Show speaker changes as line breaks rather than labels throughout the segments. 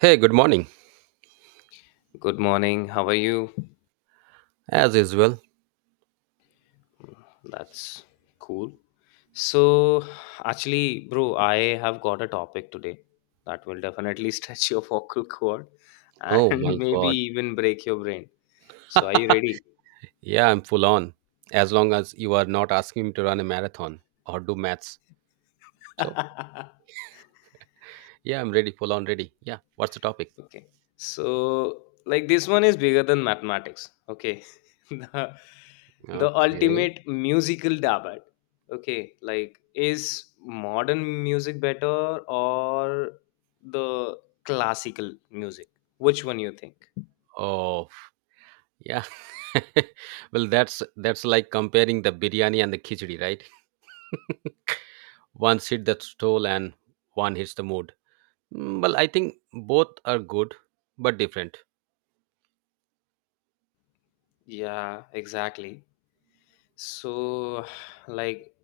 Hey, good morning.
Good morning. How are you?
As usual.
That's cool. So, actually, bro, I have got a topic today that will definitely stretch your vocal cord and
Oh my
maybe
god.
even break your brain. So, are you ready?
Yeah, I'm full on. As long as you are not asking me to run a marathon or do maths. So, yeah, I'm ready, full on ready. Yeah, what's the topic?
Okay. So, like this one is bigger than mathematics. Okay. the, the
Okay.
ultimate musical debate. Okay. Like, is modern music better or the classical music? Which one you think?
Oh, yeah. Well, that's like comparing the biryani and the khichdi, right? One hits the stole and one hits the mood. Well, I think both are good but different.
Yeah, exactly. So, like,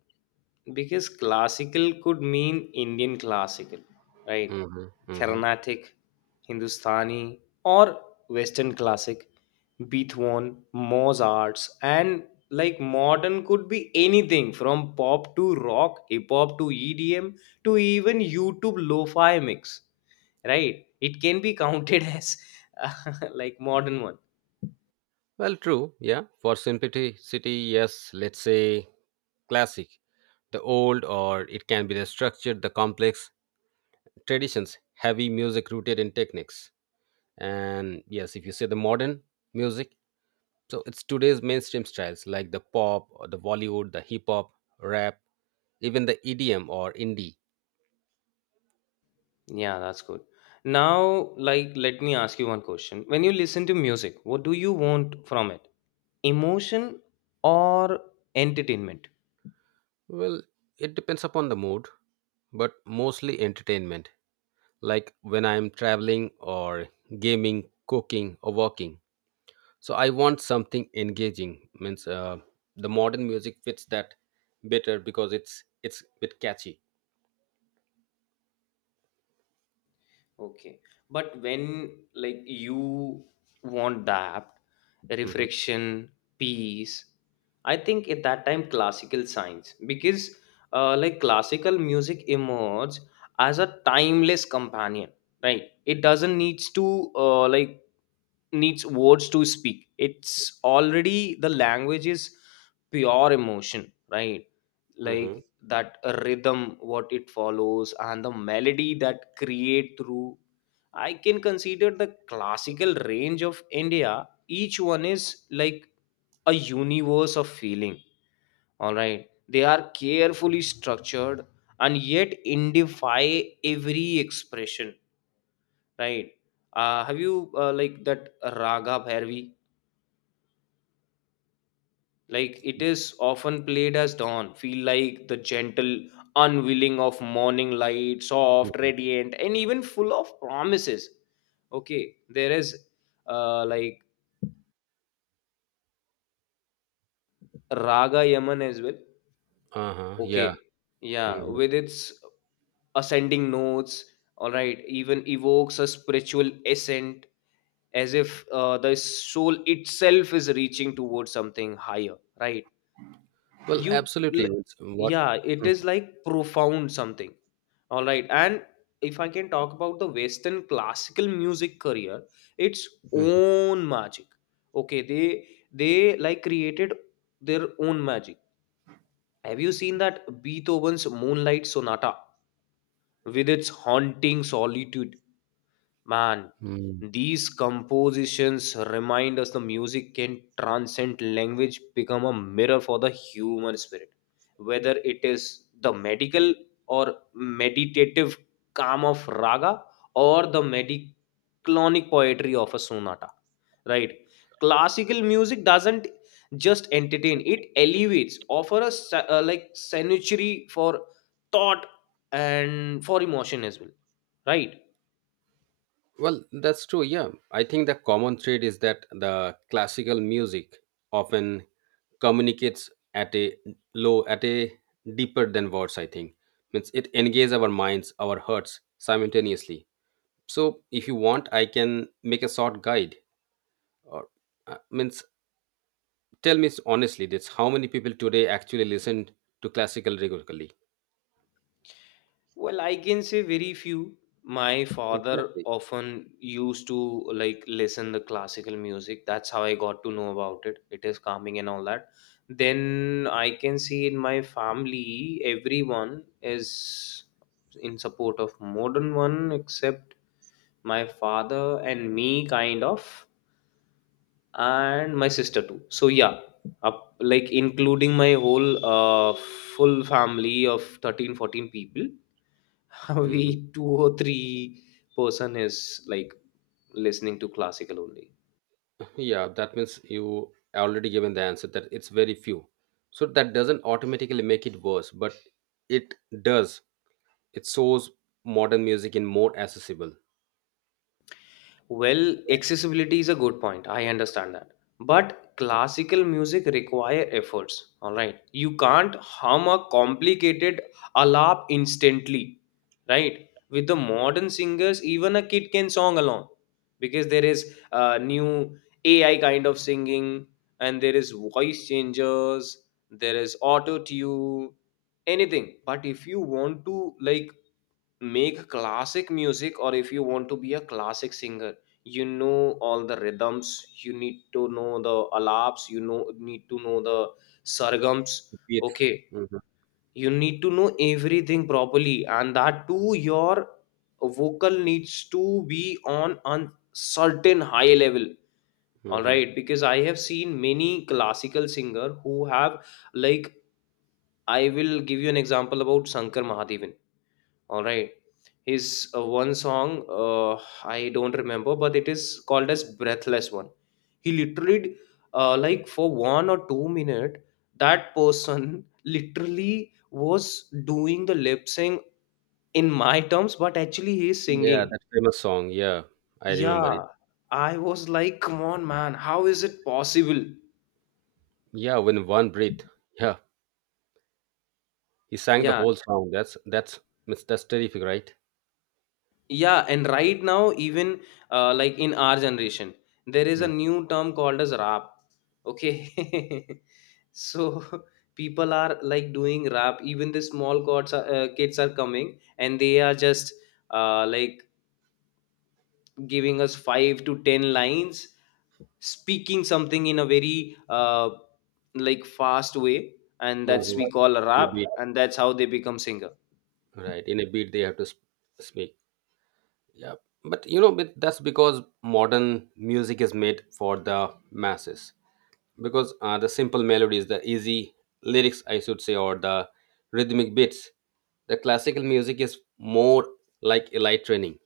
because classical could mean Indian classical, right?
Mm-hmm, mm-hmm.
Carnatic, Hindustani, or Western classic, Beethoven, Mozart's, and like modern could be anything from pop to rock, hip hop to EDM to even YouTube lo fi mix, right? It can be counted as uh, like modern one.
Well, true. Yeah. For simplicity, yes, let's say classic: the old, or it can be the structure, the complex traditions, heavy music rooted in techniques. And yes, if you say the modern music, so it's today's mainstream styles like the pop or the Bollywood, the hip hop, rap, even the EDM or indie.
Yeah, that's good. Now, like, let me ask you one question. When you listen to music, what do you want from it? Emotion or entertainment?
Well, it depends upon the mood, but mostly entertainment, like when I'm traveling or gaming, cooking, or walking. So I want something engaging. Means, the modern music fits that better because it's a bit catchy.
Okay. But when like you want that
Hmm.
reflection, peace, I think at that time classical science because like classical music emerges as a timeless companion, right? It doesn't needs to like needs words to speak. It's already the language is pure emotion, right?
Hmm.
Like that rhythm what it follows and the melody that create through, I can consider the classical range of India, each one is like a universe of feeling. All right, they are carefully structured and yet indify every expression, right? Have you like that raga bhairavi? Like it is often played as dawn, feel like the gentle unwilling of morning light, soft,
Hmm.
radiant and even full of promises. Okay, there is like raga yaman as well.
Uh-huh, yeah.
Okay, yeah,
Hmm.
with its ascending notes. All right, even evokes a spiritual ascent, as if the soul itself is reaching towards something higher, right?
Well,
you
absolutely,
l-
it's. What?
yeah, it is like profound something. All right, and if I can talk about the western classical music career, its
Mhm.
own magic. Okay, they like created their own magic. Have you seen that Beethoven's Moonlight Sonata with its haunting solitude? Man,
Mhm.
these compositions remind us the music can transcend language, become a mirror for the human spirit. Whether it is the medical or meditative calm of raga or the mediclonic poetry of a sonata, right? Classical music doesn't just entertain; it elevates, offer a like sanctuary for thought and for emotion as well, right?
Well, that's true. Yeah, I think the common thread is that the classical music often communicates at a low, at a deeper than words. I think means it engages our minds, our hearts simultaneously. So if you want, I can make a short guide, or means tell me honestly, that's how many people today actually listen to classical regularly.
Well, I can say very few. My father
Exactly.
often used to like listen the classical music. That's how I got to know about it. It is calming and all that. Then I can see in my family, everyone is in support of modern one except my father and me kind of, and my sister too. So yeah, up, like including my whole full family of 13, 14 people,
Mhm.
we two or three person is like listening to classical only.
Yeah, that means you already given the answer that it's very few. So that doesn't automatically make it worse, but it does, it shows modern music in more accessible.
Well, accessibility is a good point. I understand that. But classical music require efforts. All right. You can't hum a complicated alap instantly. Right? With the modern singers, even a kid can song along because there is new AI kind of singing, and there is voice changers, there is auto tune, anything. But if you want to like make classic music or if you want to be a classic singer, you know all the rhythms, you need to know the alaps, you know need to know the sargams.
It's.
Okay,
Mhm,
you need to know everything properly, and that too your vocal needs to be on a certain high level. All
mhm.
right, because I have seen many classical singer who have like, I will give you an example about Shankar Mahadevan. All right. His one song, I don't remember, but it is called as Breathless One. He literally, like for 1 or 2 minute, that person literally was doing the lip sync in my terms, but actually he's
Yeah,
singing.
that famous song. Yeah, I remember it.
Yeah, I was like, come on, man, how is it possible?
Yeah, when one breath. Yeah. He sang the
Yeah,
whole song. That's terrific, right?
yeah, and right now even like in our generation there is a
Mm.
new term called as rap. Okay, so people are like doing rap, even the small kids are coming and they are just like giving us 5 to 10 lines, speaking something in a very like fast way, and that's
Mhm.
we call a
In a
rap,
beat,
and that's how they become singer.
right? In a beat, they have to speak. Yeah, but you know, but that's because modern music is made for the masses. Because the simple melodies, the easy lyrics, I should say, or the rhythmic beats. The classical music is more like elite training,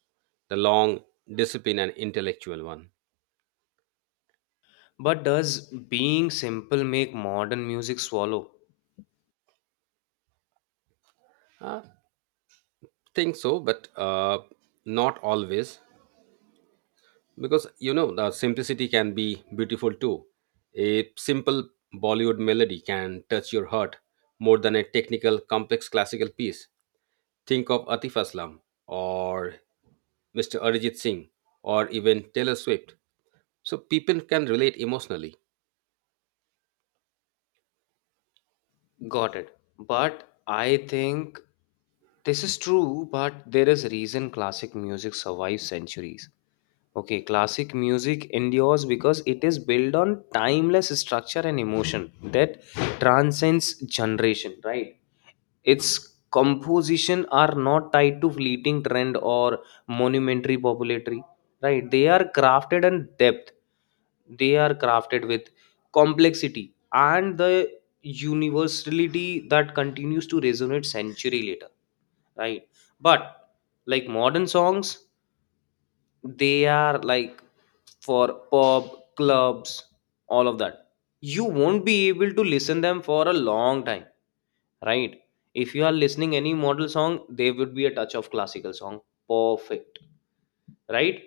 the long, discipline, and intellectual one.
But does being simple make modern music swallow?
I think so, but not always. Because you know, the simplicity can be beautiful too. A simple Bollywood melody can touch your heart more than a technical complex classical piece. Think of Atif Aslam, or Mr. Arijit Singh, or even Taylor Swift. So people can relate emotionally.
Got it. But I think this is true, but there is a reason classic music survives centuries. Okay, classic music endures because it is built on timeless structure and emotion that transcends generation, right? Its composition are not tied to fleeting trend or monumentary popularity, right? They are crafted with complexity and the universality that continues to resonate century later, right? But like modern songs, they are like for pub, clubs, all of that. You won't be able to listen them for a long time, right? If you are listening any model song, there would be a touch of classical song, perfect, right?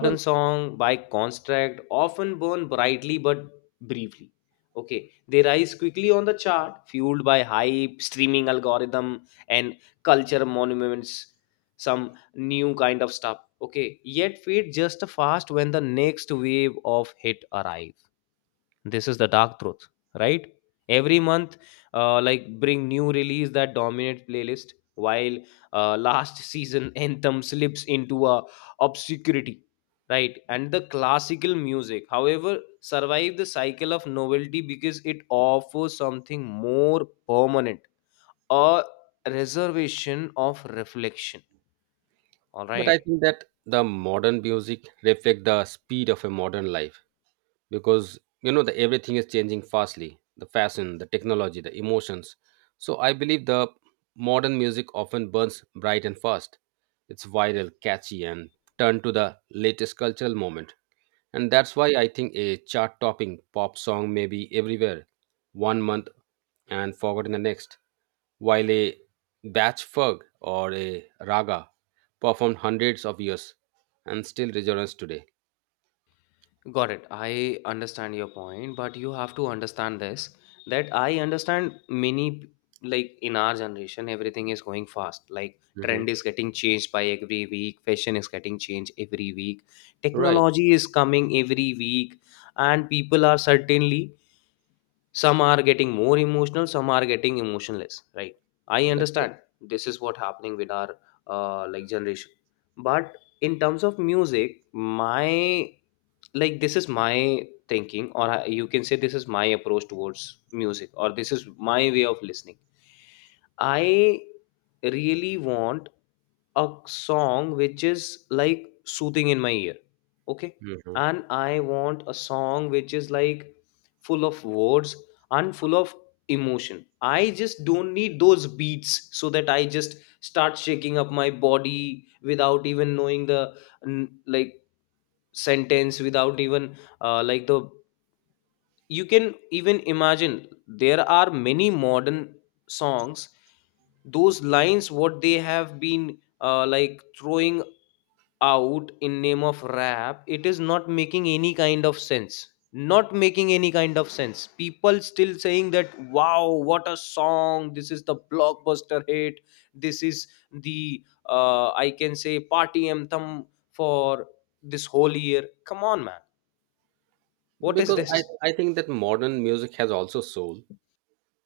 Well,
song by contract often burn brightly but briefly. Okay, they rise quickly on the chart, fueled by hype, streaming algorithm, and culture monuments, some new kind of stuff. Okay, yet fade just fast when the next wave of hit arrives. This is the dark truth, right? Every month like bring new release that dominate playlist while last season anthem slips into a obscurity, right? And the classical music however survive the cycle of novelty because it offers something more permanent, a reservation of reflection, all
but I
right.
think that the modern music reflect the speed of a modern life, because you know, the everything is changing fastly, the fashion, the technology, the emotions. So I believe the modern music often burns bright and fast. It's viral, catchy, and turned to the latest cultural moment. And that's why I think a chart topping pop song may be everywhere one month and forgotten the next, while a batch fug or a raga performed hundreds of years and still resonates today.
Got it. I understand your point, but you have to understand this, that I understand many like in our generation everything is going fast. Like
Hmm.
trend is getting changed by every week, fashion is getting changed every week,
Right.
technology is coming every week, and people are certainly some are getting more emotional, some are getting emotionless, right? I
That's right.
understand this is what happening with our like generation. But in terms of music, my like this is my thinking, or you can say this is my approach towards music, or this is my way of listening. I really want a song which is like soothing in my ear, okay,
Mhm.
and I want a song which is like full of words and full of emotion. I just don't need those beats so that I just start shaking up my body without even knowing the like sentence, without even like the, you can even imagine there are many modern songs, those lines what they have been like throwing out in name of rap, it is not making any kind of sense, not making any kind of sense. People still saying that, wow, what a song, this is the blockbuster hit, this is the I can say party anthem for this whole year. Come on, man, what is
Because I,
this?
I think that modern music has also soul,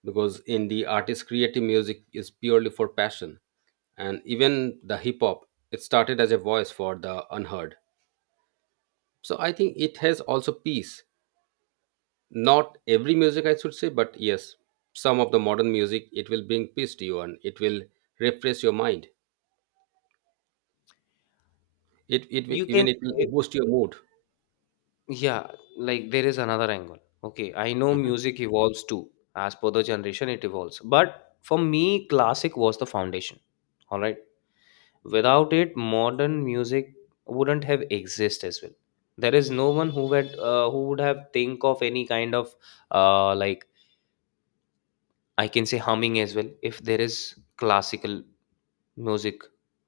because in the artist creative music is purely for passion. And even the hip hop, it started as a voice for the unheard. So I think it has also peace. Not every music, I should say, but yes, some of the modern music, it will bring peace to you and it will refresh your mind.
You can
Even it will
say-
boost your mood.
yeah, like there is another angle. Okay, I know
Mhm.
music evolves too, as per the generation it evolves, but for me classic was the foundation, all right, without it modern music wouldn't have exist as well. There is no one who would who would have think of any kind of like, I can say humming as well if there is classical music.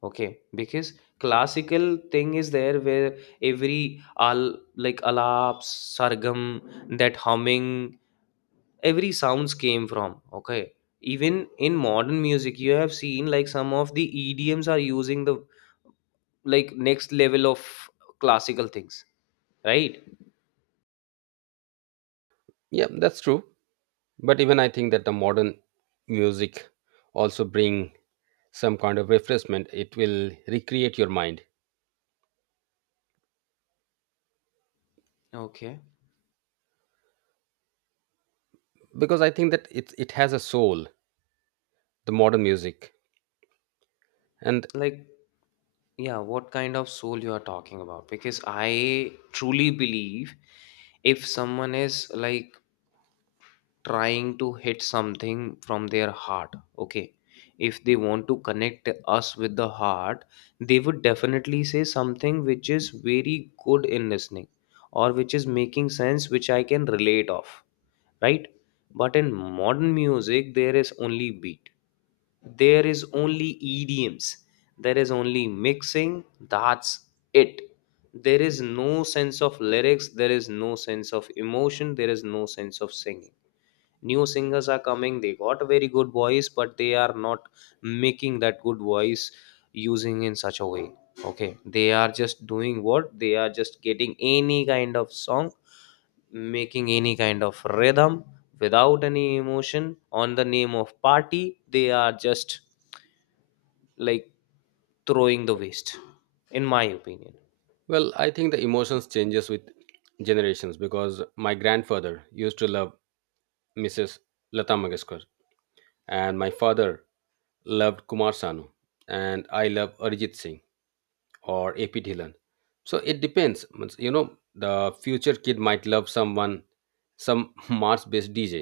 Okay, because classical thing is there where every al like alap, sargam, that humming, every sounds came from. Okay, even in modern music you have seen like some of the EDMs are using the like next level of classical things, right?
Yeah, that's true. But even I think that the modern music also bring some kind of refreshment. It will recreate your mind.
Okay,
Because I think that it has a soul, the modern music. And
like, yeah, what kind of soul you are talking about? Because I truly believe if someone is like trying to hit something from their heart, okay, if they want to connect us with the heart, they would definitely say something which is very good in listening, or which is making sense, which I can relate of, right? But in modern music there is only beat, there is only idioms, there is only mixing, that's it. There is no sense of lyrics, there is no sense of emotion, there is no sense of singing. New singers are coming, they got a very good voice, but they are not making that good voice using in such a way. Okay, they are just doing what, they are just getting any kind of song, making any kind of rhythm without any emotion, on the name of party they are just like throwing the waste, in my opinion.
well, I think the emotions changes with generations, because my grandfather used to love Mrs. Lata Mangeshkar, and my father loved Kumar Sanu, and I love Arijit Singh or AP Dhilan. So it depends. Means, you know, the future kid might love someone, some Mars based DJ.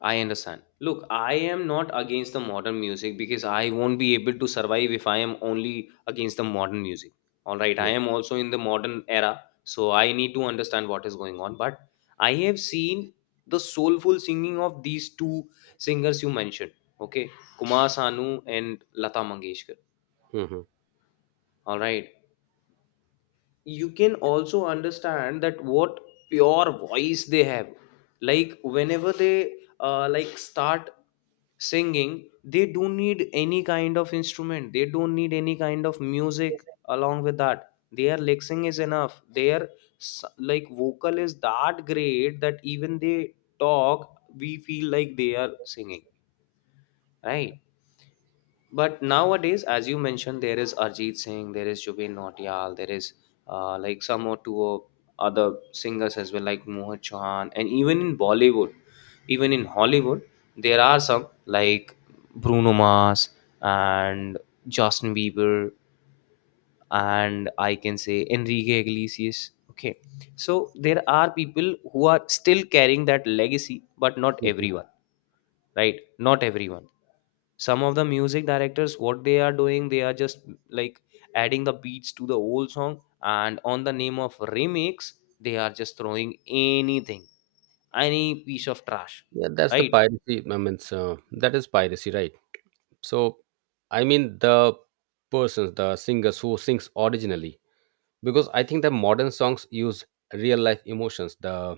I understand. Look, I am not against the modern music because I won't be able to survive if I am only against the modern music. All right, I am also in the modern era, so I need to understand what is going on. But I have seen the soulful singing of these two singers you mentioned, okay, Kumar Sanu and Lata Mangeshkar.
Mhm.
All right, you can also understand that what pure voice they have, like whenever they like start singing, they don't need any kind of instrument, they don't need any kind of music along with that. Their lexing is enough. Their like vocal is that great that even they talk, we feel like they are singing, right? But nowadays, as you mentioned, there is Arjit Singh, there is Jubin Nautiyal, there is like some or two of other singers as well, like Mohit Chauhan, and even in Bollywood, even in Hollywood, there are some like Bruno Mars and Justin Bieber, and I can say Enrique Iglesias. Okay, so there are people who are still carrying that legacy, but not everyone, right? Not everyone. Some of the music directors, what they are doing, they are just like adding the beats to the old song, and on the name of remix they are just throwing anything, any piece of trash.
Yeah, that's the
Right.
piracy. I mean, so that is piracy, right? So, I mean, the persons, the singers who sings originally, because I think the modern songs use real life emotions, the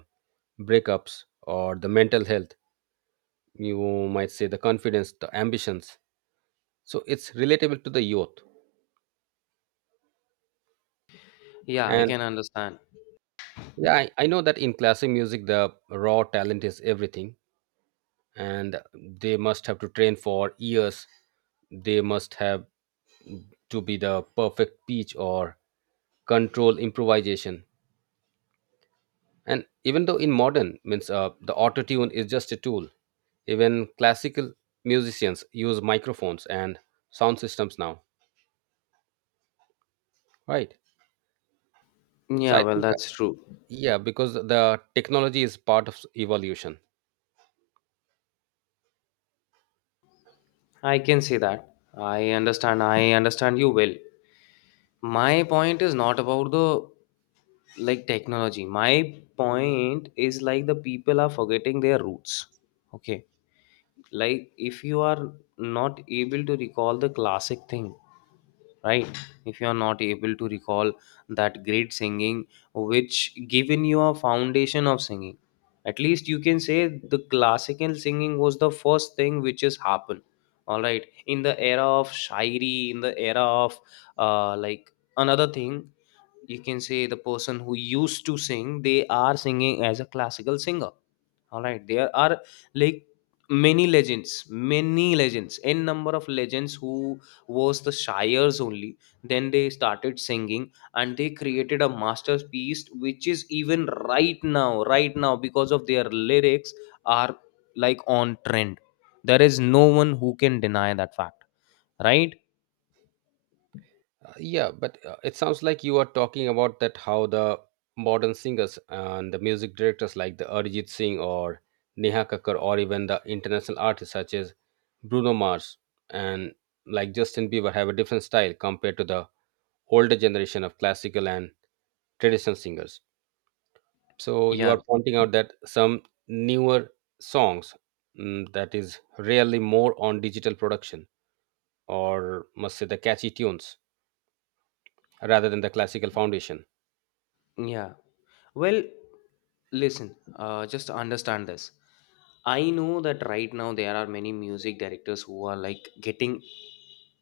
breakups or the mental health. You might say the confidence, the ambitions. So it's relatable to the youth.
Yeah, I
And
can understand.
yeah, I know that in classic music, the raw talent is everything, and they must have to train for years. They must have to be the perfect pitch or control improvisation. And even though in modern, means the auto tune is just a tool. Even classical musicians use microphones and sound systems now, right? So
Yeah,
I
well,
think that,
that's true.
yeah, because the technology is part of evolution.
I can say that I understand, I understand you well. My point is not about the like technology. My point is like the people are forgetting their roots. Okay, like if you are not able to recall the classic thing, right? If you are not able to recall that great singing which given you a foundation of singing, at least you can say the classical singing was the first thing which has happened. All right, in the era of shairi, in the era of like another thing, you can say the person who used to sing, they are singing as a classical singer. All right, there are like many legends, many legends, n number of legends who was the shires only, then they started singing, and they created a masterpiece which is even right now, right now, because of their lyrics are like on trend. There is no one who can deny that fact, right?
Yeah, but it sounds like you are talking about that how the modern singers and the music directors like the Arijit Singh or Neha Kakkar or even the international artists such as Bruno Mars and like Justin Bieber have a different style compared to the older generation of classical and traditional singers. So you
Yeah.
are pointing out that some newer songs, that is really more on digital production, or must say the catchy tunes rather than the classical foundation.
Yeah. Well, listen, just understand this. I know that right now there are many music directors who are like getting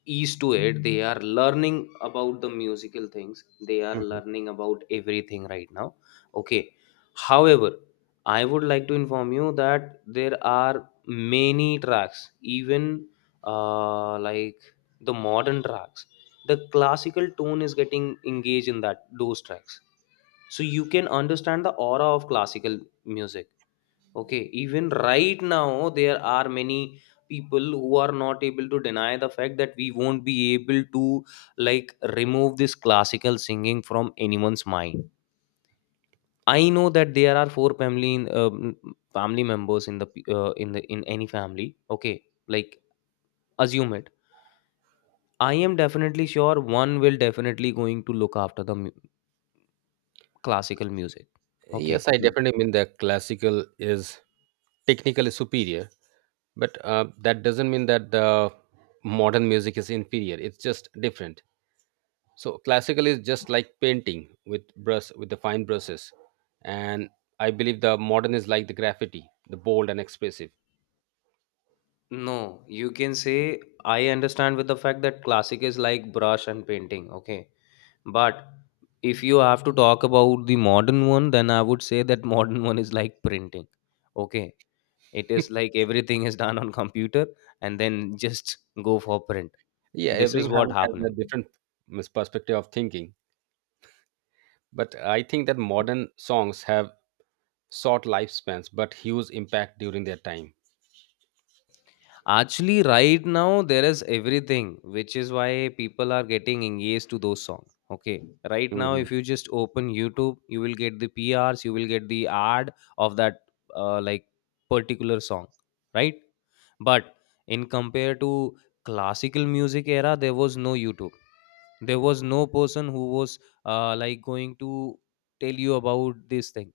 used to it. They are learning about the musical things. They are
Mhm.
learning about everything right now. Okay. However, I would like to inform you that there are many tracks, even like the modern tracks. The classical tone is getting engaged in that those tracks, so you can understand the aura of classical music. Okay, even right now there are many people who are not able to deny the fact that we won't be able to like remove this classical singing from anyone's mind. I know that there are four family in, family members in in the in any family, okay, like assume it. I am definitely sure one will definitely going to look after classical music.
Yes,
Okay.
I definitely mean that classical is technically superior, but that doesn't mean that the modern music is inferior. It's just different. So classical is just like painting with brush with the fine brushes, and I believe the modern is like the graffiti, the bold and expressive.
No, you can say I understand with the fact that classic is like brush and painting, okay? But if you have to talk about the modern one, then I would say that modern one is like printing, okay? It is like everything is done on computer and then just go for print.
Yeah,
This is what
everyone has a
happening.
different perspective of thinking, but I think that modern songs have short lifespans but huge impact during their time.
Actually, right now there is everything, which is why people are getting engaged to those songs. Okay, right now
Mhm.
if you just open YouTube, you will get the PRs, you will get the ad of that like particular song, right? But in compare to classical music era, there was no YouTube. There was no person who was like going to tell you about this thing.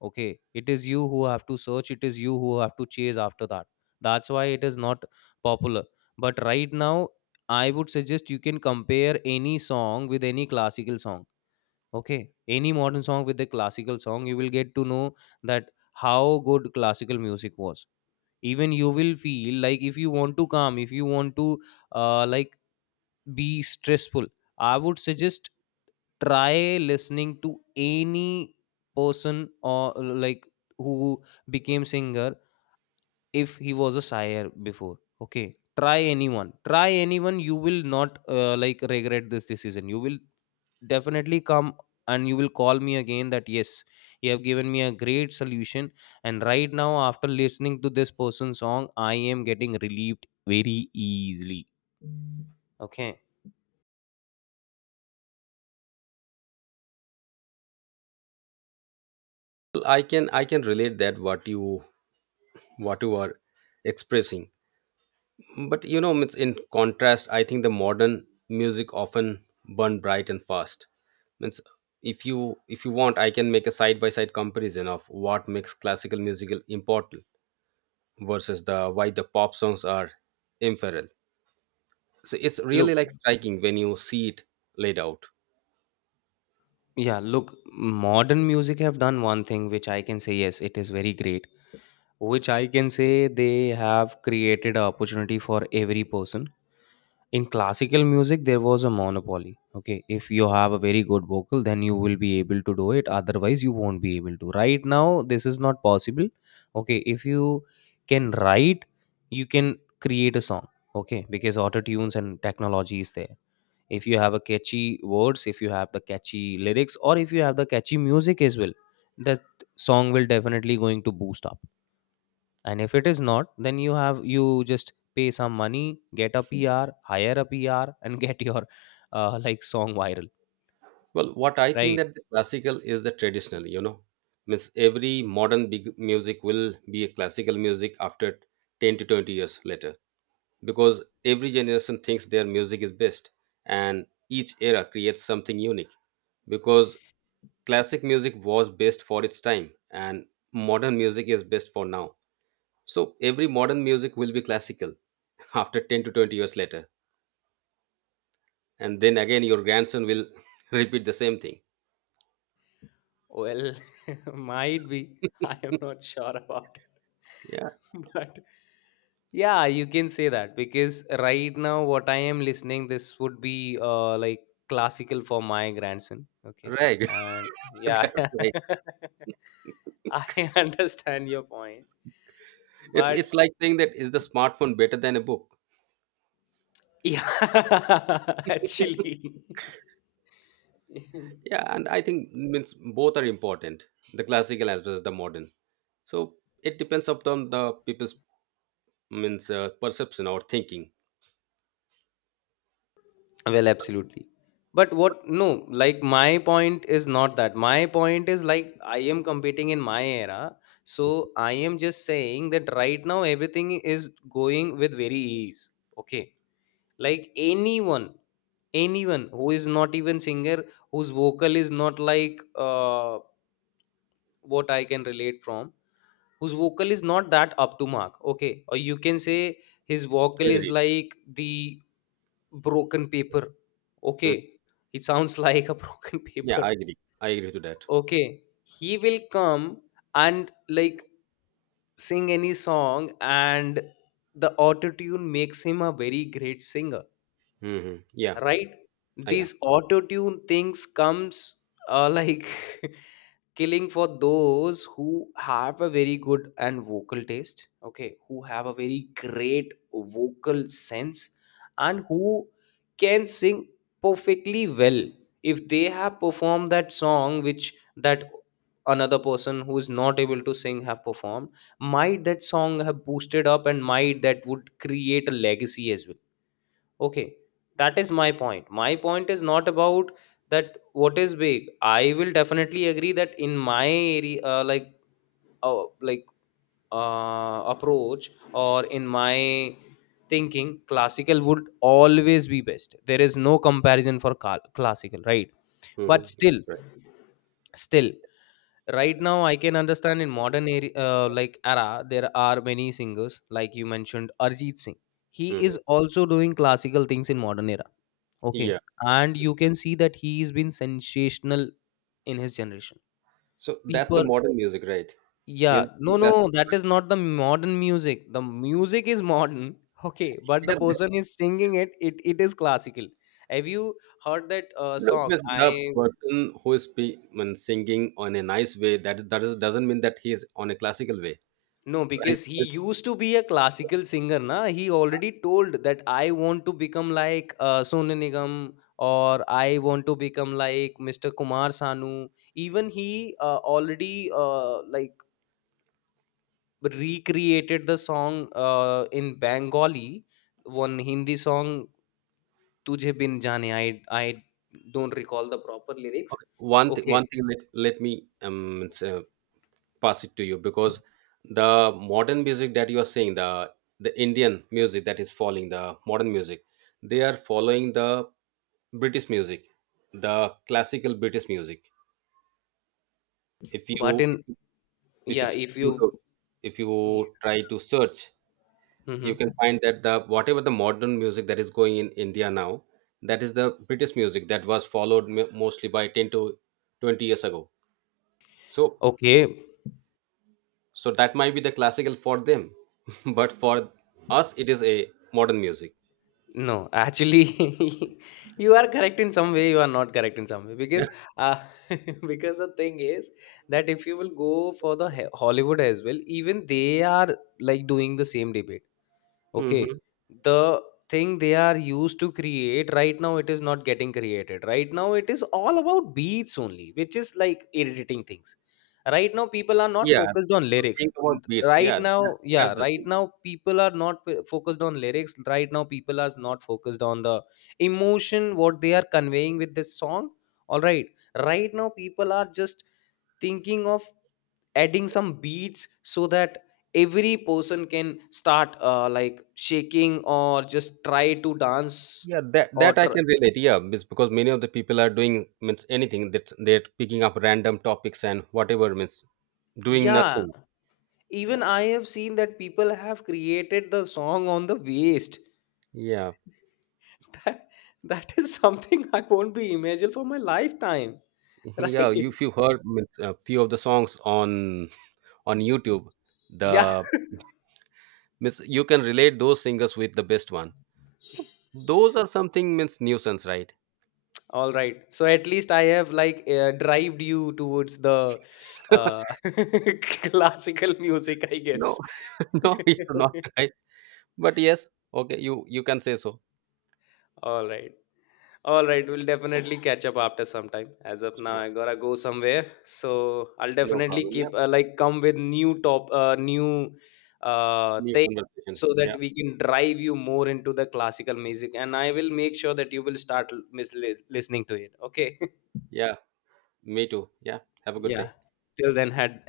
Okay, it is you who have to search, it is you who have to chase after that. That's why it is not popular. But right now, I would suggest you can compare any song with any classical song. Okay, any modern song with a classical song, you will get to know that how good classical music was. Even you will feel like if you want to calm, if you want to like be stressful, I would suggest try listening to any person or like who became singer if he was a sire before. Okay, try anyone, try anyone, you will not like regret this decision. You will definitely come and you will call me again that yes, you have given me a great solution, and right now after listening to this person's song I am getting relieved very easily. Okay.
I can relate that what you are expressing. But you know, it's in contrast, I think the modern music often burn bright and fast. Means if you want, I can make a side by side comparison of what makes classical musical important versus the why the pop songs are ephemeral. So it's really
Look.
like striking when you see it laid out.
Yeah, look, modern music have done one thing which I can say yes, it is very great. Which I can say they have created an opportunity for every person. In classical music, there was a monopoly. Okay, if you have a very good vocal, then you will be able to do it. Otherwise, you won't be able to. Right now, this is not possible. Okay, if you can write, you can create a song. Okay, because auto tunes and technology is there. If you have a catchy words, if you have the catchy lyrics, or if you have the catchy music as well, that song will definitely going to boost up. And if it is not, then you have, you just pay some money, get a PR, hire a PR, and get your like song viral.
Well, what I think
Right.
that the classical is the traditional, you know, means every modern big music will be a classical music after 10 to 20 years later, because every generation thinks their music is best and each era creates something unique. Because classic music was best for its time, and modern music is best for now. So every modern music will be classical after 10 to 20 years later. And then again your grandson will repeat the same thing.
Well, might be. I am not sure about it. But yeah, you can say that because right now, what I am listening, this would be like classical for my grandson.
Yeah,
Okay.
right.
And yeah,
That's right.
I understand your point.
It's
But
like saying that is the smartphone better than a book?
yeah, actually.
Yeah, and I think means both are important, the classical as well as the modern. So it depends upon the people's means, perception or thinking.
Well, absolutely. But what, no, like my point is not that. My point is like I am competing in my era. So I am just saying that right now everything is going with very ease. Okay. Like anyone, anyone who is not even singer, whose vocal is not like what I can relate from, whose vocal is not that up to mark. Okay. Or you can say his vocal is
Agreed.
like the broken paper.
Mm.
Okay, it sounds like a broken
Yeah,
paper.
I agree. I agree to that.
Okay, he will come and like sing any song, and the auto tune makes him a very great singer.
Hmm. Yeah.
Right.
Ah, yeah.
These auto tune things comes like killing for those who have a very good and vocal taste. Okay, who have a very great vocal sense and who can sing perfectly well. If they have performed that song which that another person who is not able to sing have performed, might that song have boosted up and might that would create a legacy as well. Okay, that is my point. My point is not about that what is big. I will definitely agree that in my area, uh, like approach, or in my thinking, classical would always be best. There is no comparison for classical, right? But
Hmm.
still,
Right.
still, right now I can understand in modern area, like era, there are many singers like you mentioned, Arjit Singh. He is
Hmm.
also doing classical things in modern era. Okay.
Yeah.
And you can see that he's been sensational in his generation.
So that's the
People,
modern music, right?
yeah,
Here's the
no,
classic.
no, that is not the modern music. The music is modern, okay, but
Yeah,
the
the,
person is singing it, it is classical. Have you heard that
look,
song?
with the
I—
person when singing on a nice way, that that is, doesn't mean that he is on a classical way.
no,
Right?
because he
It's.
used to be a classical singer, na. He already told that I want to become like Sonu Nigam, or I want to become like Mr. Kumar Sanu. Even he already like recreated the song in Bengali, one Hindi song, Tujhe Bin Jaane. I don't recall the proper lyrics.
Okay, one thing,
Okay,
one thing. Let me say, pass it to you, because the modern music that you are saying, the Indian music that is following the modern music, they are following the British music, the classical British music. if
but
you
in,
if you
yeah,
check
if
YouTube,
you,
if you try to search, you
hmm,
can find that the whatever the modern music that is going in India now, that is the British music that was followed mostly by 10 to 20 years ago. So,
okay,
so that might be the classical for them, but for us, it is a modern music.
no, actually, you are correct in some way, you are not correct in some way
Yeah.
because, uh, because the thing is that if you will go for Hollywood as well, even they are like doing the same debate. Okay,
Hmm.
the thing they are used to create right now, it is not getting created. Right now it is all about beats only, which is like irritating things. Right now people are not
Yeah.
focused on
So
lyrics.
think about
L—
beats.
right
Yeah,
now,
that's
yeah,
the
right
thing.
now people are not focused on lyrics. Right now people are not focused on the emotion what they are conveying with this song. All right. Right now people are just thinking of adding some beats so that every person can start like shaking or just try to dance
Yeah, that
or
that I
tr-
can relate. Yeah, it's because many of the people are doing means anything, that they're picking up random topics and whatever means doing
yeah,
nothing. Yeah,
even I have seen that people have created the song on the waist.
yeah,
That, that is something I won't be imagined for my lifetime.
yeah. You,
Right.
if you heard means a few of the songs on YouTube,
Yeah.
the means you can relate those singers with the best one. So those are something means nuisance, right?
All right, so at least I have like drived you towards the uh, classical music, I
No,
guess.
no, it's not right. But yes, okay, you can say so.
All right. All right, we'll definitely catch up after some time. As of now,
Sure,
I gotta go somewhere, so I'll
no
definitely
problem. Yeah,
keep like come with new top, new
new
things,
conversation.
so
Yeah,
that we can drive you more into the classical music. And I will make sure that you will start listening to it. Okay,
yeah, me too. Yeah, have a good
yeah.
day.
Till then, had